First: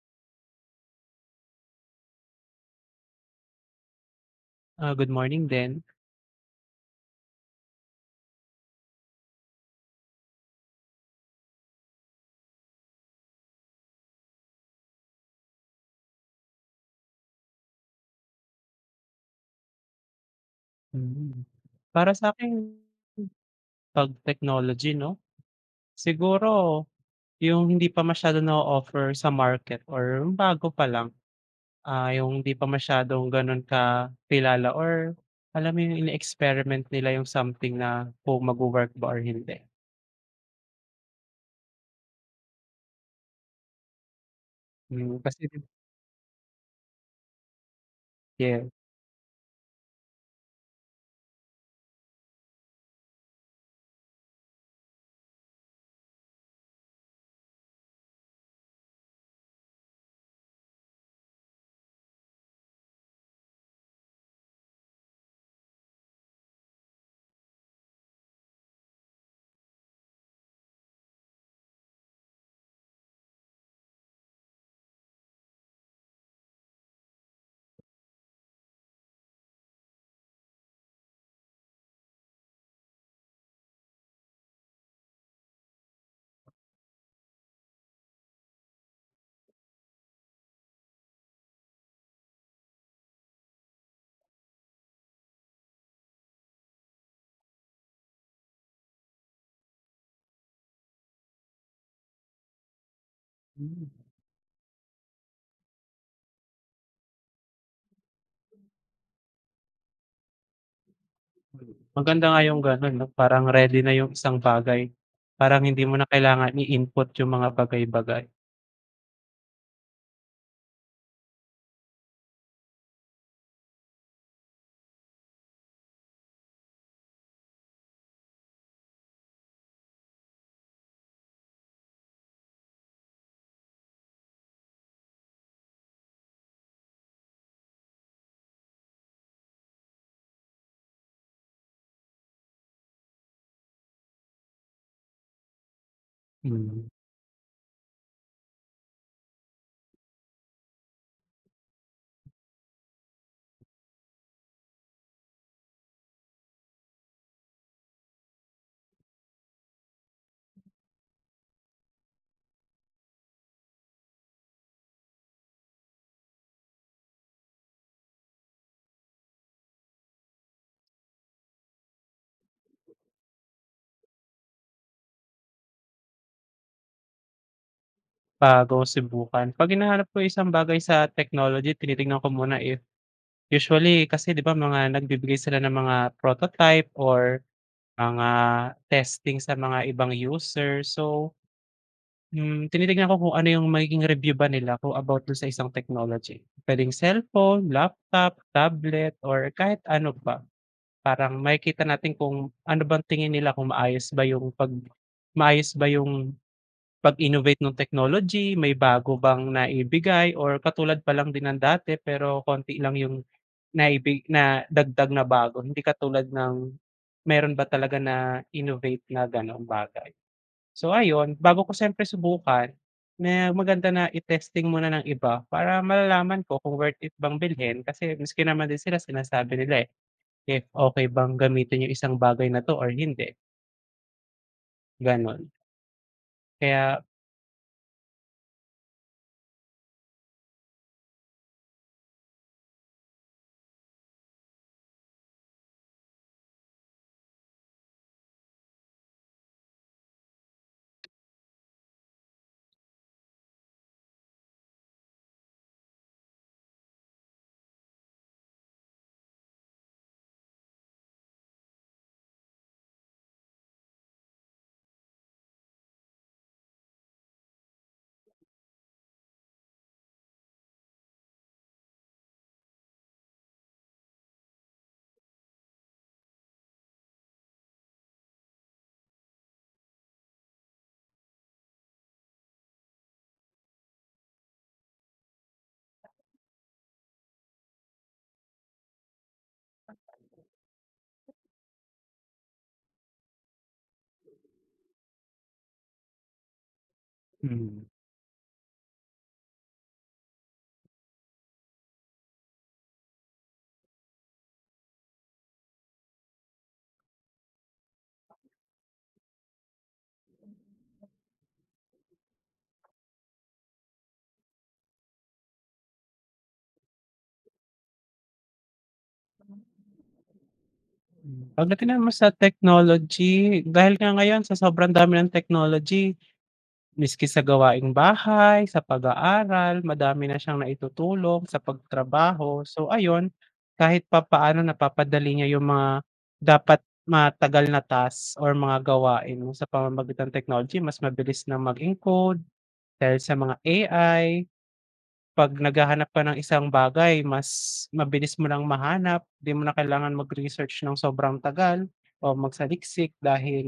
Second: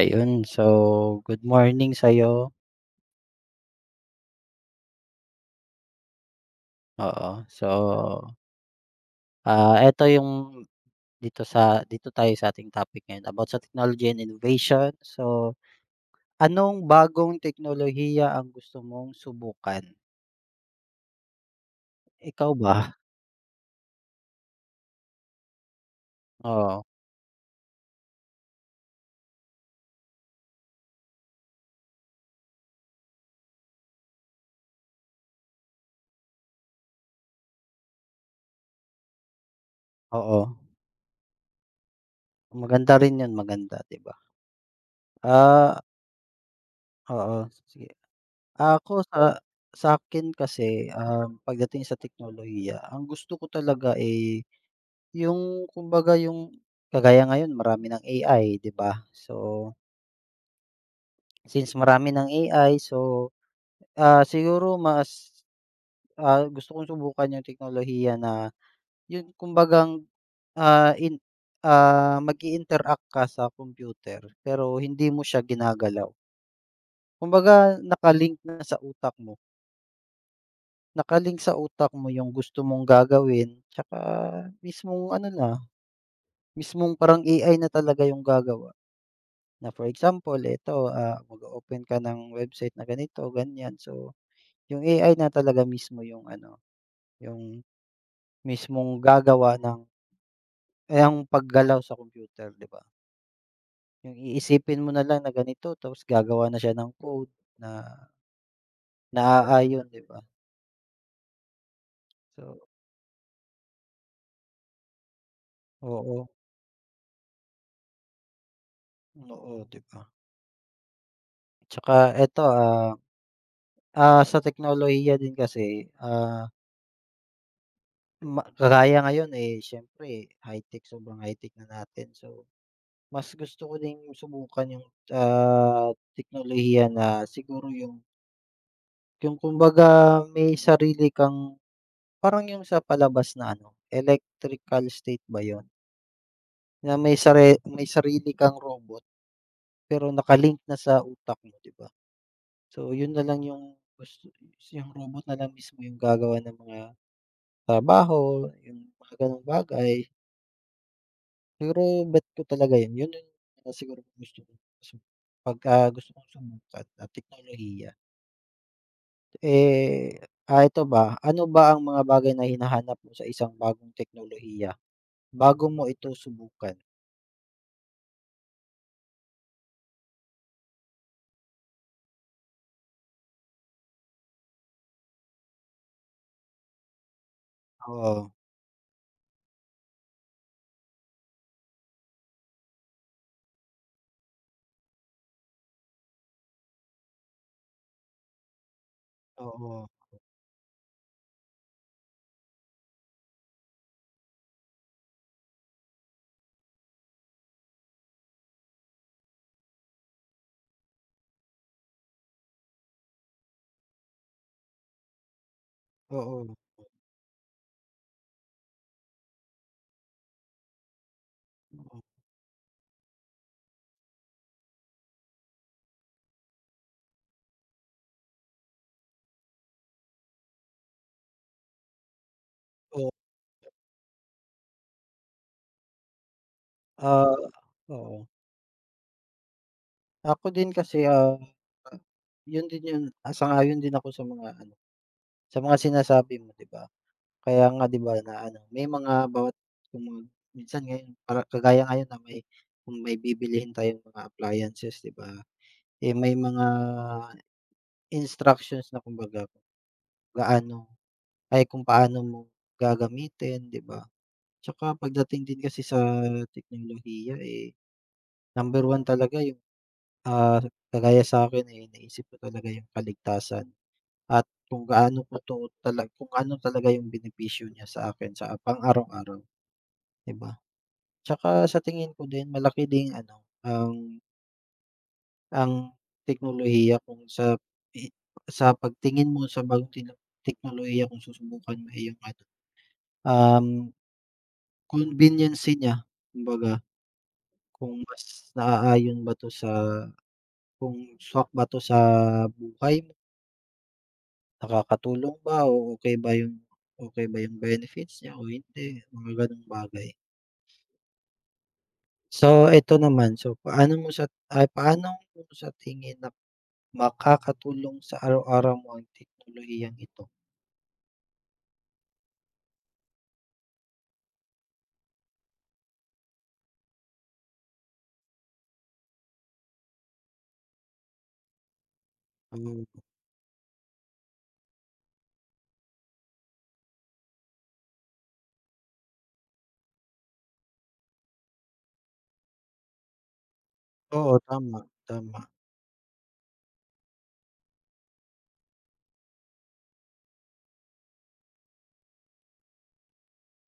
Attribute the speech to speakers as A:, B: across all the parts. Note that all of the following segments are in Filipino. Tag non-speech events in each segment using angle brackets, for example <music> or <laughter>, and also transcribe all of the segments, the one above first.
A: Ayun, so good morning sa'yo,
B: Good morning din.
A: oo. So, eto yung dito tayo sa ating topic ngayon about sa technology and innovation. So, anong bagong teknolohiya ang gusto mong subukan?
B: Mm. Para sa
A: Ikaw
B: akin
A: ba?
B: 'pag technology 'no, siguro
A: Oo,
B: yung hindi pa masyadong na offer sa market or yung bago pa lang, yung hindi pa masyadong gano'n kakilala or alam mo yung ine-experiment nila yung something na kung magwo-work ba or hindi.
A: oo. Maganda rin yun, maganda, 'di ba?
B: Kasi
A: Ah, oo, sige.
B: yeah, yes.
A: Ako sa akin kasi, pagdating sa teknolohiya, ang gusto ko talaga, eh, yung kumbaga yung kagaya ngayon marami ng AI, 'di ba? So, since marami ng AI, so, siguro mas, gusto kong subukan yung teknolohiya na yung kumbagang, ah, in mag-i-interact ka sa computer pero hindi mo siya ginagalaw. Kumbaga naka-link na sa utak mo, naka-link sa utak mo yung gusto mong gagawin 'tsaka mismong ano na, mismong parang AI na talaga yung gagawa. Na for example eto, mag-o-open ka ng website na ganito, ganyan. So, yung AI na talaga mismo yung ano, yung mismong gagawa ng eh, ang paggalaw sa computer, 'di ba?
B: Hmm,
A: Yung iisipin mo na lang na ganito tapos gagawa na siya ng code na naaayon, 'di ba?
B: maganda nga
A: So,
B: yung gano'n 'no, parang ready na yung isang bagay, parang hindi mo na
A: oo,
B: kailangan i-input yung mga bagay-bagay.
A: oo, 'di ba? Tsaka eto, sa teknolohiya din kasi, ah, ma kagaya ngayon, eh, siyempre high-tech, sobrang high-tech na natin. So, mas gusto ko ding subukan yung, teknolohiya na siguro yung kumbaga may sarili kang parang yung sa palabas na ano, Electrical State ba yun?
B: Hmm.
A: Na may sarili kang robot pero naka-link na sa utak mo, 'di ba? So, yun na lang yung gusto yung robot na lang mismo yung gagawa ng mga trabaho, yung mga gano'ng bagay. Siguro bet ko talaga yun, yun yung siguro gusto kong sub pagka gusto kong subukan na teknolohiya. Eh, ito ba, ano ba ang mga bagay na hinahanap mo sa isang bagong teknolohiya bago mo ito subukan?
B: Bago subukan. 'Pag hinahanap ko isang bagay sa technology tinitignan ko muna if usually kasi 'di ba mga nagbibigay sila ng mga prototype or
A: Oo,
B: mga testing sa mga ibang user. So, tinitignan ko kung ano yung magiging review ba nila kung about dun sa isang technology. Puwedeng cellphone, laptop, tablet, or kahit
A: oo,
B: ano pa. Parang makikita natin kung ano bang tingin nila kung maayos ba yung 'pag maayos ba yung pag-innovate ng technology, may bago bang naibigay or katulad pa lang din ng dati pero konti lang yung naibig na dagdag na bago, hindi katulad
A: oo,
B: ng meron ba talaga na innovate na gano'ng bagay. So ayun, bago ko siyempre subukan, na maganda na i-testing muna ng iba para malalaman ko kung worth it bang bilhin kasi maski naman din sila sinasabi nila, eh, if okay bang gamitin yung isang bagay na 'to or
A: oo,
B: hindi, gano'n. Kaya
A: ah, oo. Ako din kasi, yun din yun, ayon din ako sa mga ano, sa mga sinasabi mo, 'di ba? Kaya nga 'di ba na ano, may mga bawat kung minsan ngayon para kagaya ngayon na may kung may bibilihin tayong mga appliances, 'di ba? Eh, may mga instructions na kumbaga. Gaano ay kung paano mo gagamitin, 'di ba? Tsaka pagdating din kasi sa teknolohiya, eh, number one talaga yung, ah, kagaya sa'kin, eh, naisip ko talaga yung kaligtasan at kung gaano ko 'to kung ano talaga yung benepisyo niya sa akin sa pang-araw-araw, 'di ba? Tsaka sa tingin ko din malaki ding ano, ang teknolohiya kung i sa pagtingin mo sa bagong teknolohiya kung susubukan mo, eh, yung ano, um conveniency niya, kumbaga
B: mm.
A: kung mas naaayon ba 'to sa kung swak ba 'to sa buhay mo, nakakatulong ba o okey ba yung benefits niya o hindi, mga gano'ng bagay. So, eto naman, so paano mo sa tingin na makakatulong sa araw-araw mo ang teknolohiyang ito?
B: Pagdating naman sa technology, dahil nga ngayon sa sobrang dami ng technology, miski sa gawaing bahay, sa pag-aaral, madami na siyang naitutulong sa pagtrabaho.
A: Hmm,
B: So ayun, kahit papaano napapadali niya yung mga dapat matagal na task or mga gawain mo sa pamamagitan ng technology. Mas mabilis na mag-encode dahil sa mga
A: oo,
B: AI.
A: tama, tama,
B: 'Pag naghahanap ka ng isang bagay mas mabilis mo lang mahanap, 'di mo na kailangan mag-research ng sobrang tagal o magsaliksik dahil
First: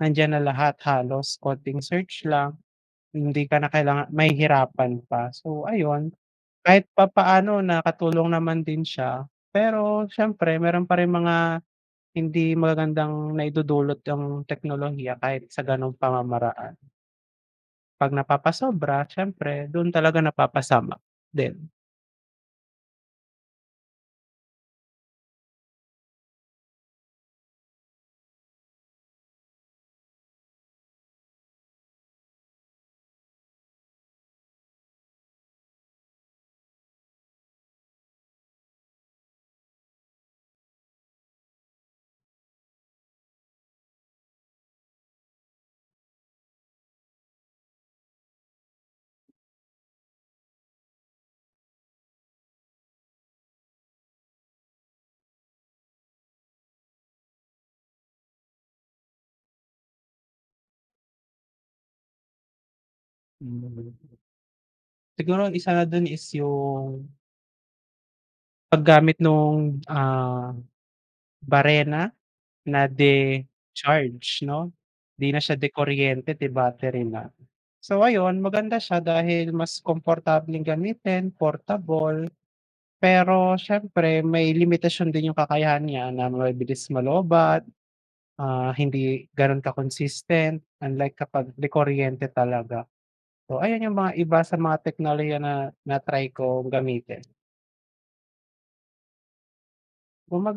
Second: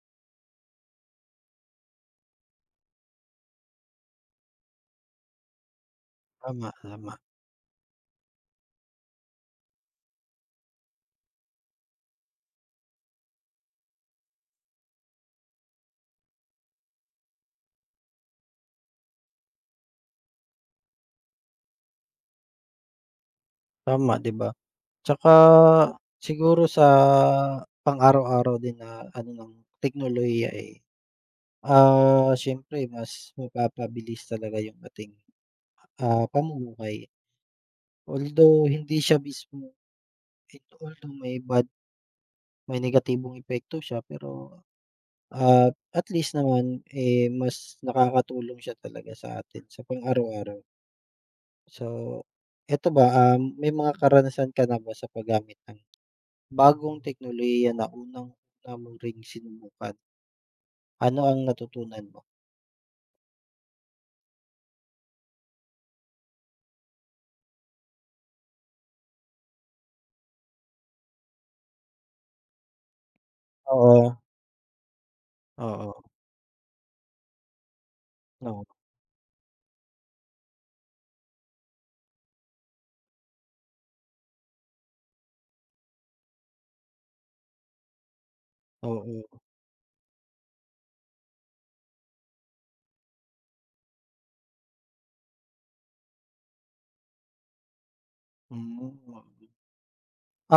B: nandiyan na lahat halos konting search lang, hindi ka na kailangan mahihirapan pa. So ayun,
A: tama,
B: kahit
A: tama,
B: papaano nakatulong naman din siya, pero siyempre meron pa ring mga hindi magagandang naidudulot ang teknolohiya kahit sa gano'ng pamamaraan. 'Pag napapasobra siyempre do'n talaga napapasama din.
A: tama, 'di ba? Tsaka siguro sa pang-araw-araw din na ano ng teknolohiya, eh, siyempre mas mapapabilis talaga yung ating, pamumuhay. Although hindi siya mismo although may negatibong epekto siya pero, at least naman, eh, mas nakakatulong siya talaga sa atin sa pang-araw-araw. So, eto ba, may mga karanasan ka na ba sa paggamit ng bagong teknolohiya na unang-una mo ring sinubukan, ano ang natutunan mo?
B: Hmm. Siguro ang isa na dun is yung paggamit nung, barena na
A: Oo,
B: de-charge 'no? 'Di na siya de
A: oo,
B: kuryente, de battery na. So ayun, maganda
A: oo,
B: siya dahil mas komportableng gamitin, portable, pero siyempre may limitasyon din yung kakayahan niya na mabilis maloobat, hindi
A: oo,
B: gano'n ka-consistent, unlike kapag de kuryente talaga. So ayan yung mga iba sa mga teknolohiya na na-try kong gamitin.
A: hmm. Mm.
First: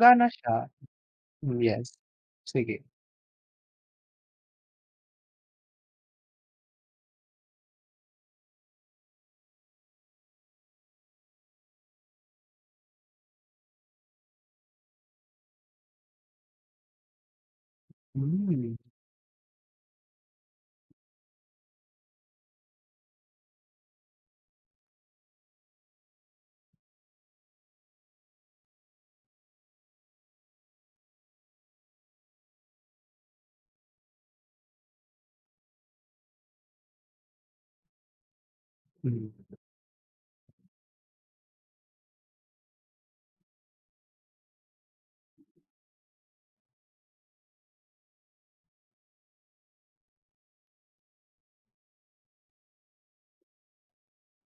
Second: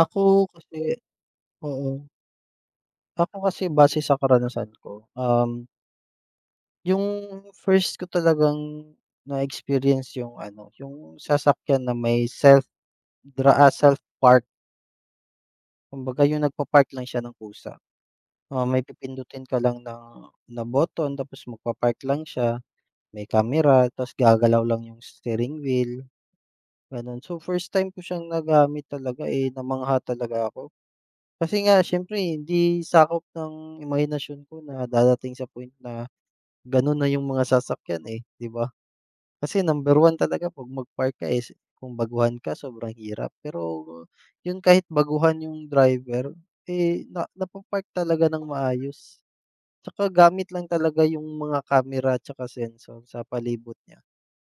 A: Ako
B: siya.
A: kasi
B: Hmm, yes.
A: oo,
B: Sige.
A: ako kasi base sa karanasan ko, yung first ko talagang na-experience yung ano, yung sasakyan na may self-park. Kumbaga yung nagpa-park lang siya ng kusa.
B: Hmm,
A: May pipindutin ka lang na button tapos magpa-park lang siya. May kamera ta's gagalaw lang yung steering wheel, gano'n. So, first time ko siyang nagamit talaga, eh, namangha talaga ako. Kasi nga siyempre hindi sakop ng imahinasyon ko na dadating sa point na gano'n na yung mga sasakyan, eh, 'di ba?
B: hmm.
A: Kasi number one talaga 'pag mag-park ka, eh, kung baguhan ka sobrang hirap. Pero yun kahit baguhan yung driver, eh, na napapark talaga ng maayos. Tsaka gamit lang talaga yung mga kamera tsaka sensor sa palibot niya.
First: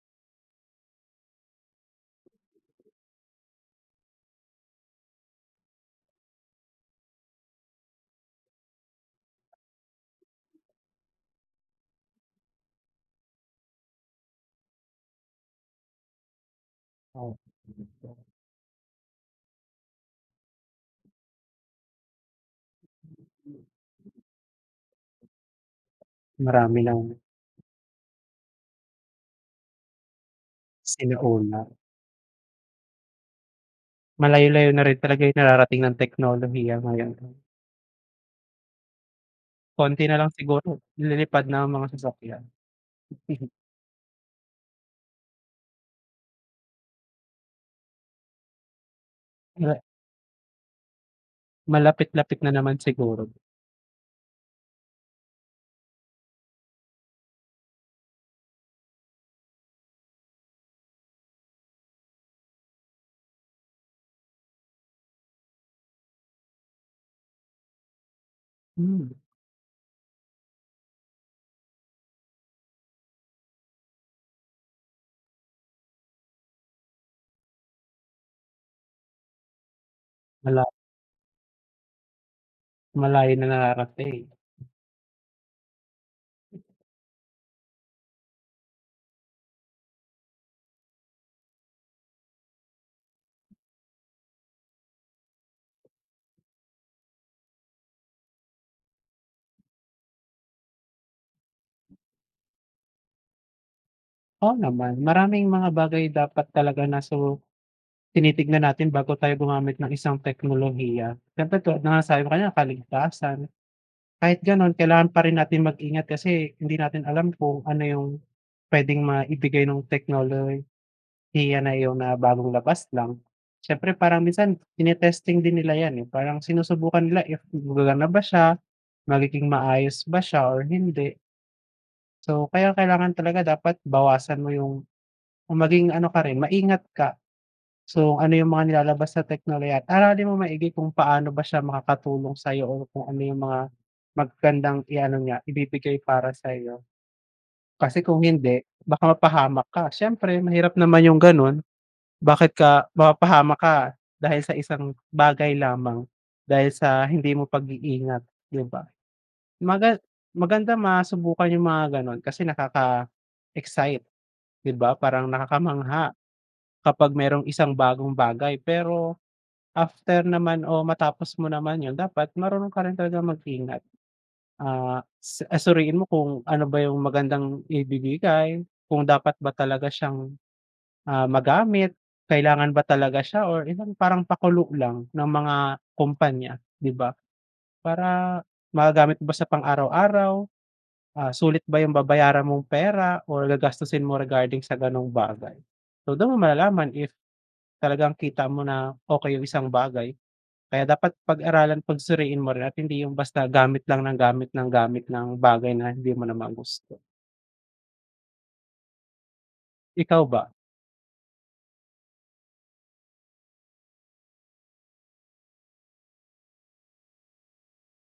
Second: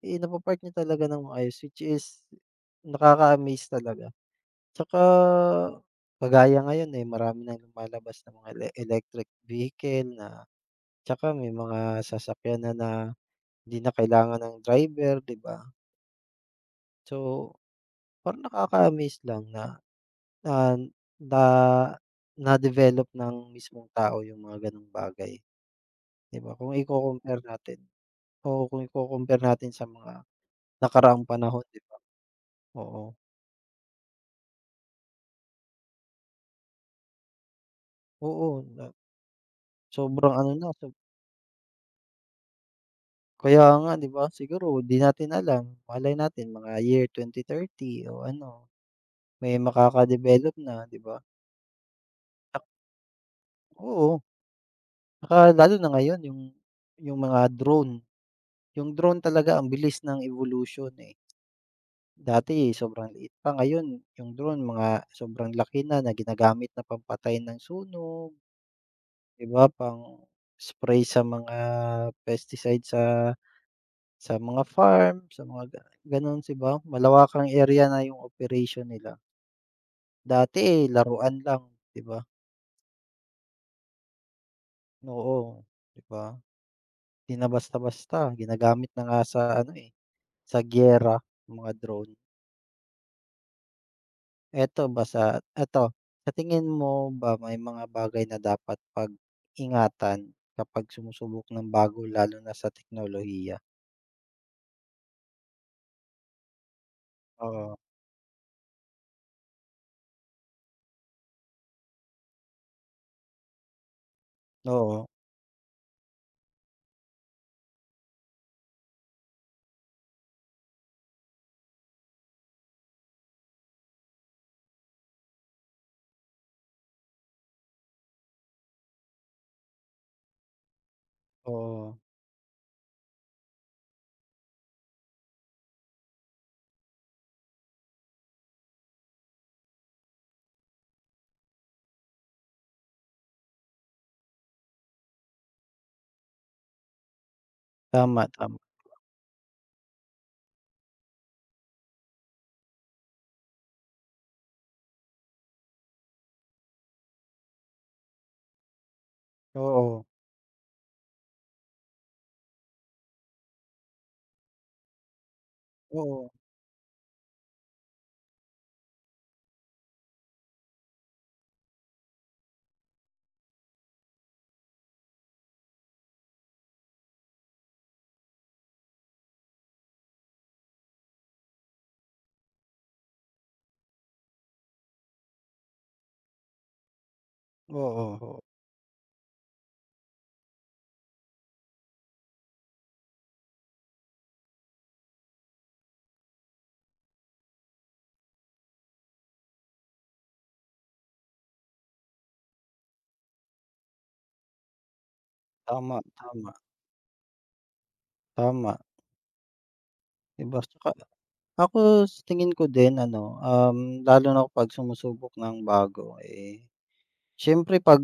A: Eh, napa niya talaga ng maayos, which is nakaka-amaze talaga. Tsaka kagaya ngayon, eh, marami nang lumalabas na mga electric vehicle na tsaka may mga sasakyan na na hindi na kailangan ng driver, 'di ba? So,
B: Oh, hmm.
A: parang nakaka-amaze lang na, na na na-develop ng mismong tao yung mga gano'ng bagay, 'di ba? Kung
B: Marami ng
A: iko-compare natin o kung iko-compare natin sa mga nakaraang
B: sinauna.
A: panahon, 'di ba? Oo,
B: Malayo-layo na rin talaga yung nararating ng teknolohiya ngayon.
A: oo.
B: Konti na lang
A: Sobrang ano
B: siguro
A: na, so
B: lilipad na ang mga sasakyan. <laughs>
A: kaya nga 'di ba, siguro 'di natin alam, malay natin mga year 2030 o ano, may
B: Mala
A: makaka-develop na 'di ba?
B: Malapit-lapit na
A: Ak
B: naman siguro.
A: oo, tsaka lalo na ngayon yung mga drone, yung drone talaga ang bilis ng evolution, eh. Dati sobrang liit pa, ngayon yung drone mga sobrang laki na, na ginagamit na pampatay ng sunog,
B: Hmm,
A: 'di ba, pang-spray sa mga pesticide sa mga farm, sa mga gano'n, 'di ba, malawak ang area na yung operation nila. Dati,
B: mala
A: eh, laruan lang, 'di ba?
B: Malayo na nararating.
A: Oo, 'di ba? 'Di na basta-basta, ginagamit na nga sa ano, eh, sa giyera yung mga drone. Eto ba sa eto, sa tingin mo ba may mga bagay na dapat pag-ingatan kapag sumusubok ng bago, lalo na sa teknolohiya?
B: Oo naman, maraming mga bagay dapat talaga na so
A: Oo,
B: tinitignan natin bago tayo gumamit ng isang teknolohiya. Siyempre tulad ng nasabi ko kanina kaligtasan. Kahit gano'n
A: oo,
B: kailangan pa rin natin mag-ingat kasi hindi natin alam kung ano yung puwedeng maibigay nung teknolohiya na iyon na bagong labas lang. Siyempre parang minsan tine-testing din nila yan, eh, parang sinusubukan nila if gagana ba siya, magiging maayos ba siya or hindi.
A: oo.
B: So, kaya kailangan talaga dapat bawasan mo yung o maging ano ka rin, maingat ka. So, ano yung mga nilalabas na teknolohiya at aralin mong maigi kung paano ba siya makakatulong sa'yo o kung ano yung mga magagandang i-ano niya, ibibigay para sa'yo. Kasi kung
A: Tama, tama.
B: hindi, baka mapahamak ka. Siyempre mahirap naman yung gano'n, bakit ka mapapahamak ka dahil sa isang bagay lamang, dahil sa hindi mo pag-iingat, 'di ba? Maga
A: Oo,
B: Maganda masubukan yung mga gano'n kasi nakaka-excite, 'di ba? Parang nakakamangha
A: oo,
B: kapag merong isang bagong bagay pero after naman o matapos mo naman yun dapat marunong ka rin talagang mag-ingat, sa suriin mo kung ano ba yung magandang ibibigay, kung dapat ba talaga siyang, magamit, kailangan ba talaga siya or yung parang pakulo lang ng mga kumpanya, 'di ba?
A: oo, oo.
B: Para magagamit ba sa pang-araw-araw, sulit ba yung babayaran mong pera or gagastusin mo regarding sa gano'ng bagay. So, dun mo malalaman if talagang kita mo na okay yung isang bagay kaya dapat pag-aralan, pagsuriin mo rin at hindi yung basta gamit ng gamit ng bagay na
A: Tama,
B: hindi mo
A: tama.
B: naman gusto.
A: Tama,
B: Ikaw ba?
A: 'di ba? Tsaka ako sa tingin ko din ano, lalo na kapag sumusubok ng bago, eh, siyempre 'pag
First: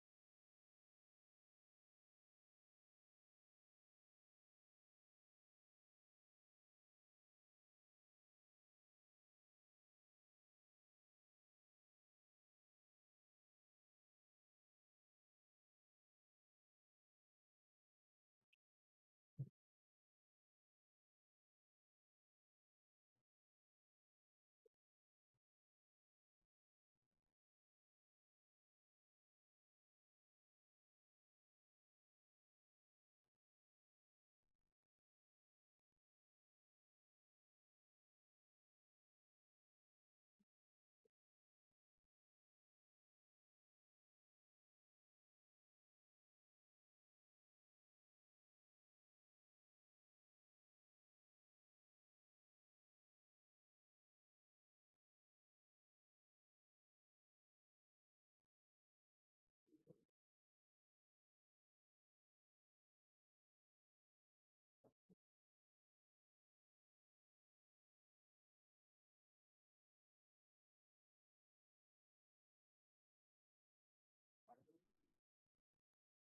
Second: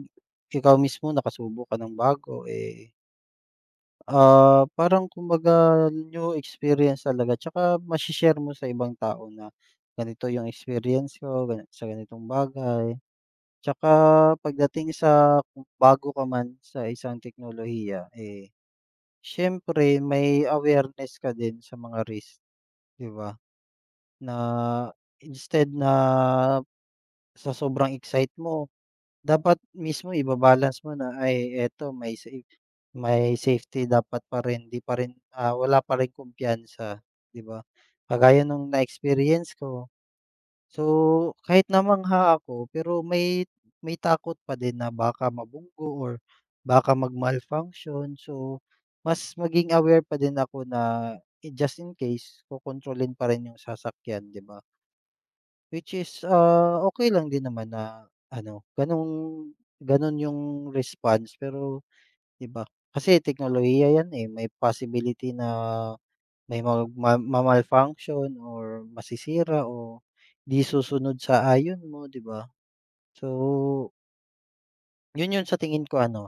A: ikaw mismo nakasubok ka ng bago, eh, parang kumbaga new experience talaga tsaka mashi-share mo sa ibang tao na ganito yung experience ko sa ganitong bagay. Tsaka pagdating sa kung bago ka man sa isang teknolohiya, eh, siyempre may awareness ka din sa mga risk, 'di ba? Na instead na sa sobrang excite mo, dapat mismo iba mo na, ay eto may safety dapat pa rin, 'di pa rin, wala pa rin kumpiyansa, 'di ba? Kagaya nung na-experience ko. So, kahit namangha ako, pero may takot pa din na baka mabunggo or baka mag-malfunction. So, mas maging aware pa din ako na, eh, just in case, kokontrolin pa rin yung sasakyan, 'di ba? Which is, okey lang din naman na ano, gano'ng gano'n yung response, pero 'di ba, kasi teknolohiya 'yan, eh, may possibility na may mag ma ma-malfunction or masisira o 'di susunod sa ayon mo, 'di ba? So, 'yun sa tingin ko ano,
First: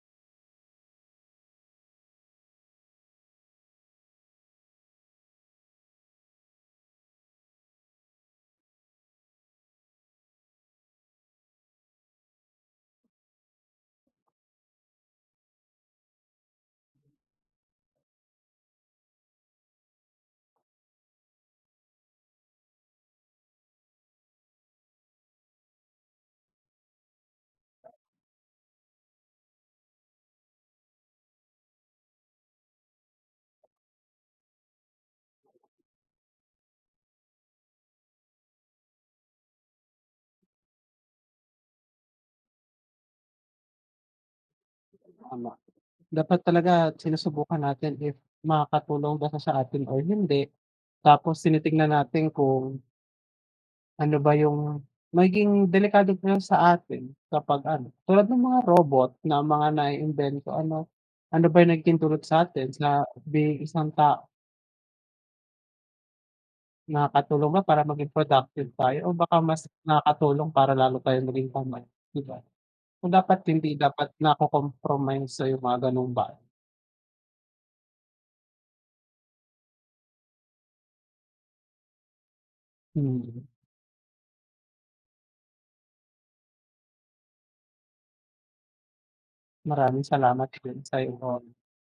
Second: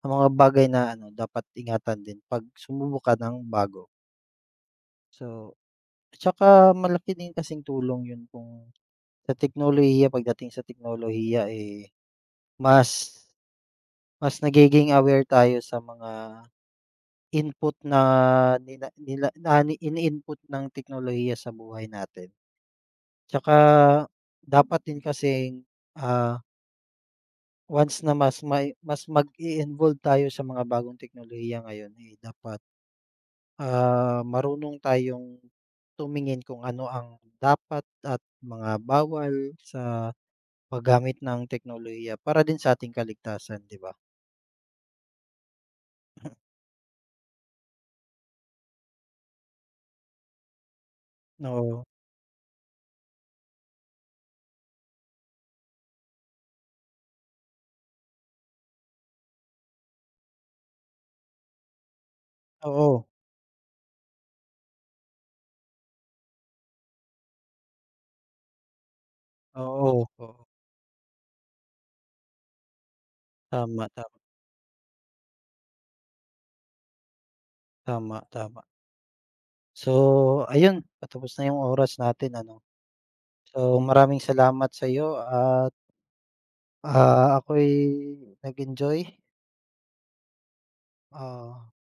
A: ang mga bagay na ano, dapat ingatan din 'pag sumubok ka ng bago. So, tsaka malaki din kasing tulong 'yun kung sa teknolohiya pagdating sa teknolohiya, eh, Mas mas nagiging aware tayo sa mga input na nila nila na ini-input ng teknolohiya sa buhay natin. Tsaka dapat din kasing, ah, once na mas mag involve tayo sa mga bagong teknolohiya ngayon, eh, dapat, marunong tayong tumingin kung ano ang dapat at mga bawal sa paggamit ng teknolohiya para din sa ating kaligtasan, 'di ba?
B: Tama. Dapat talaga sinusubukan natin if makakatulong ba siya sa atin or hindi. Tapos
A: Oo,
B: tinitingnan natin kung ano ba yung magiging delikado pa yun sa atin kapag ano, tulad ng mga robot na mga naiimbento, ano ano ba yung nagiging dulot sa atin
A: oo,
B: sa being isang tao. Nakakatulong ba para maging productive tayo o baka mas
A: oo, oo.
B: nakakatulong para lalo tayong maging tamad, 'di ba? Kung dapat hindi
A: Tama,
B: dapat
A: tama,
B: nako-compromise sa yung mga gano'ng ba.
A: tama, tama. So, ayun patapos na yung oras natin, ano.
B: Hmm,
A: So, maraming salamat sa'yo at, ako'y nag-enjoy,
B: maraming salamat din sa iyong oras.
A: oo.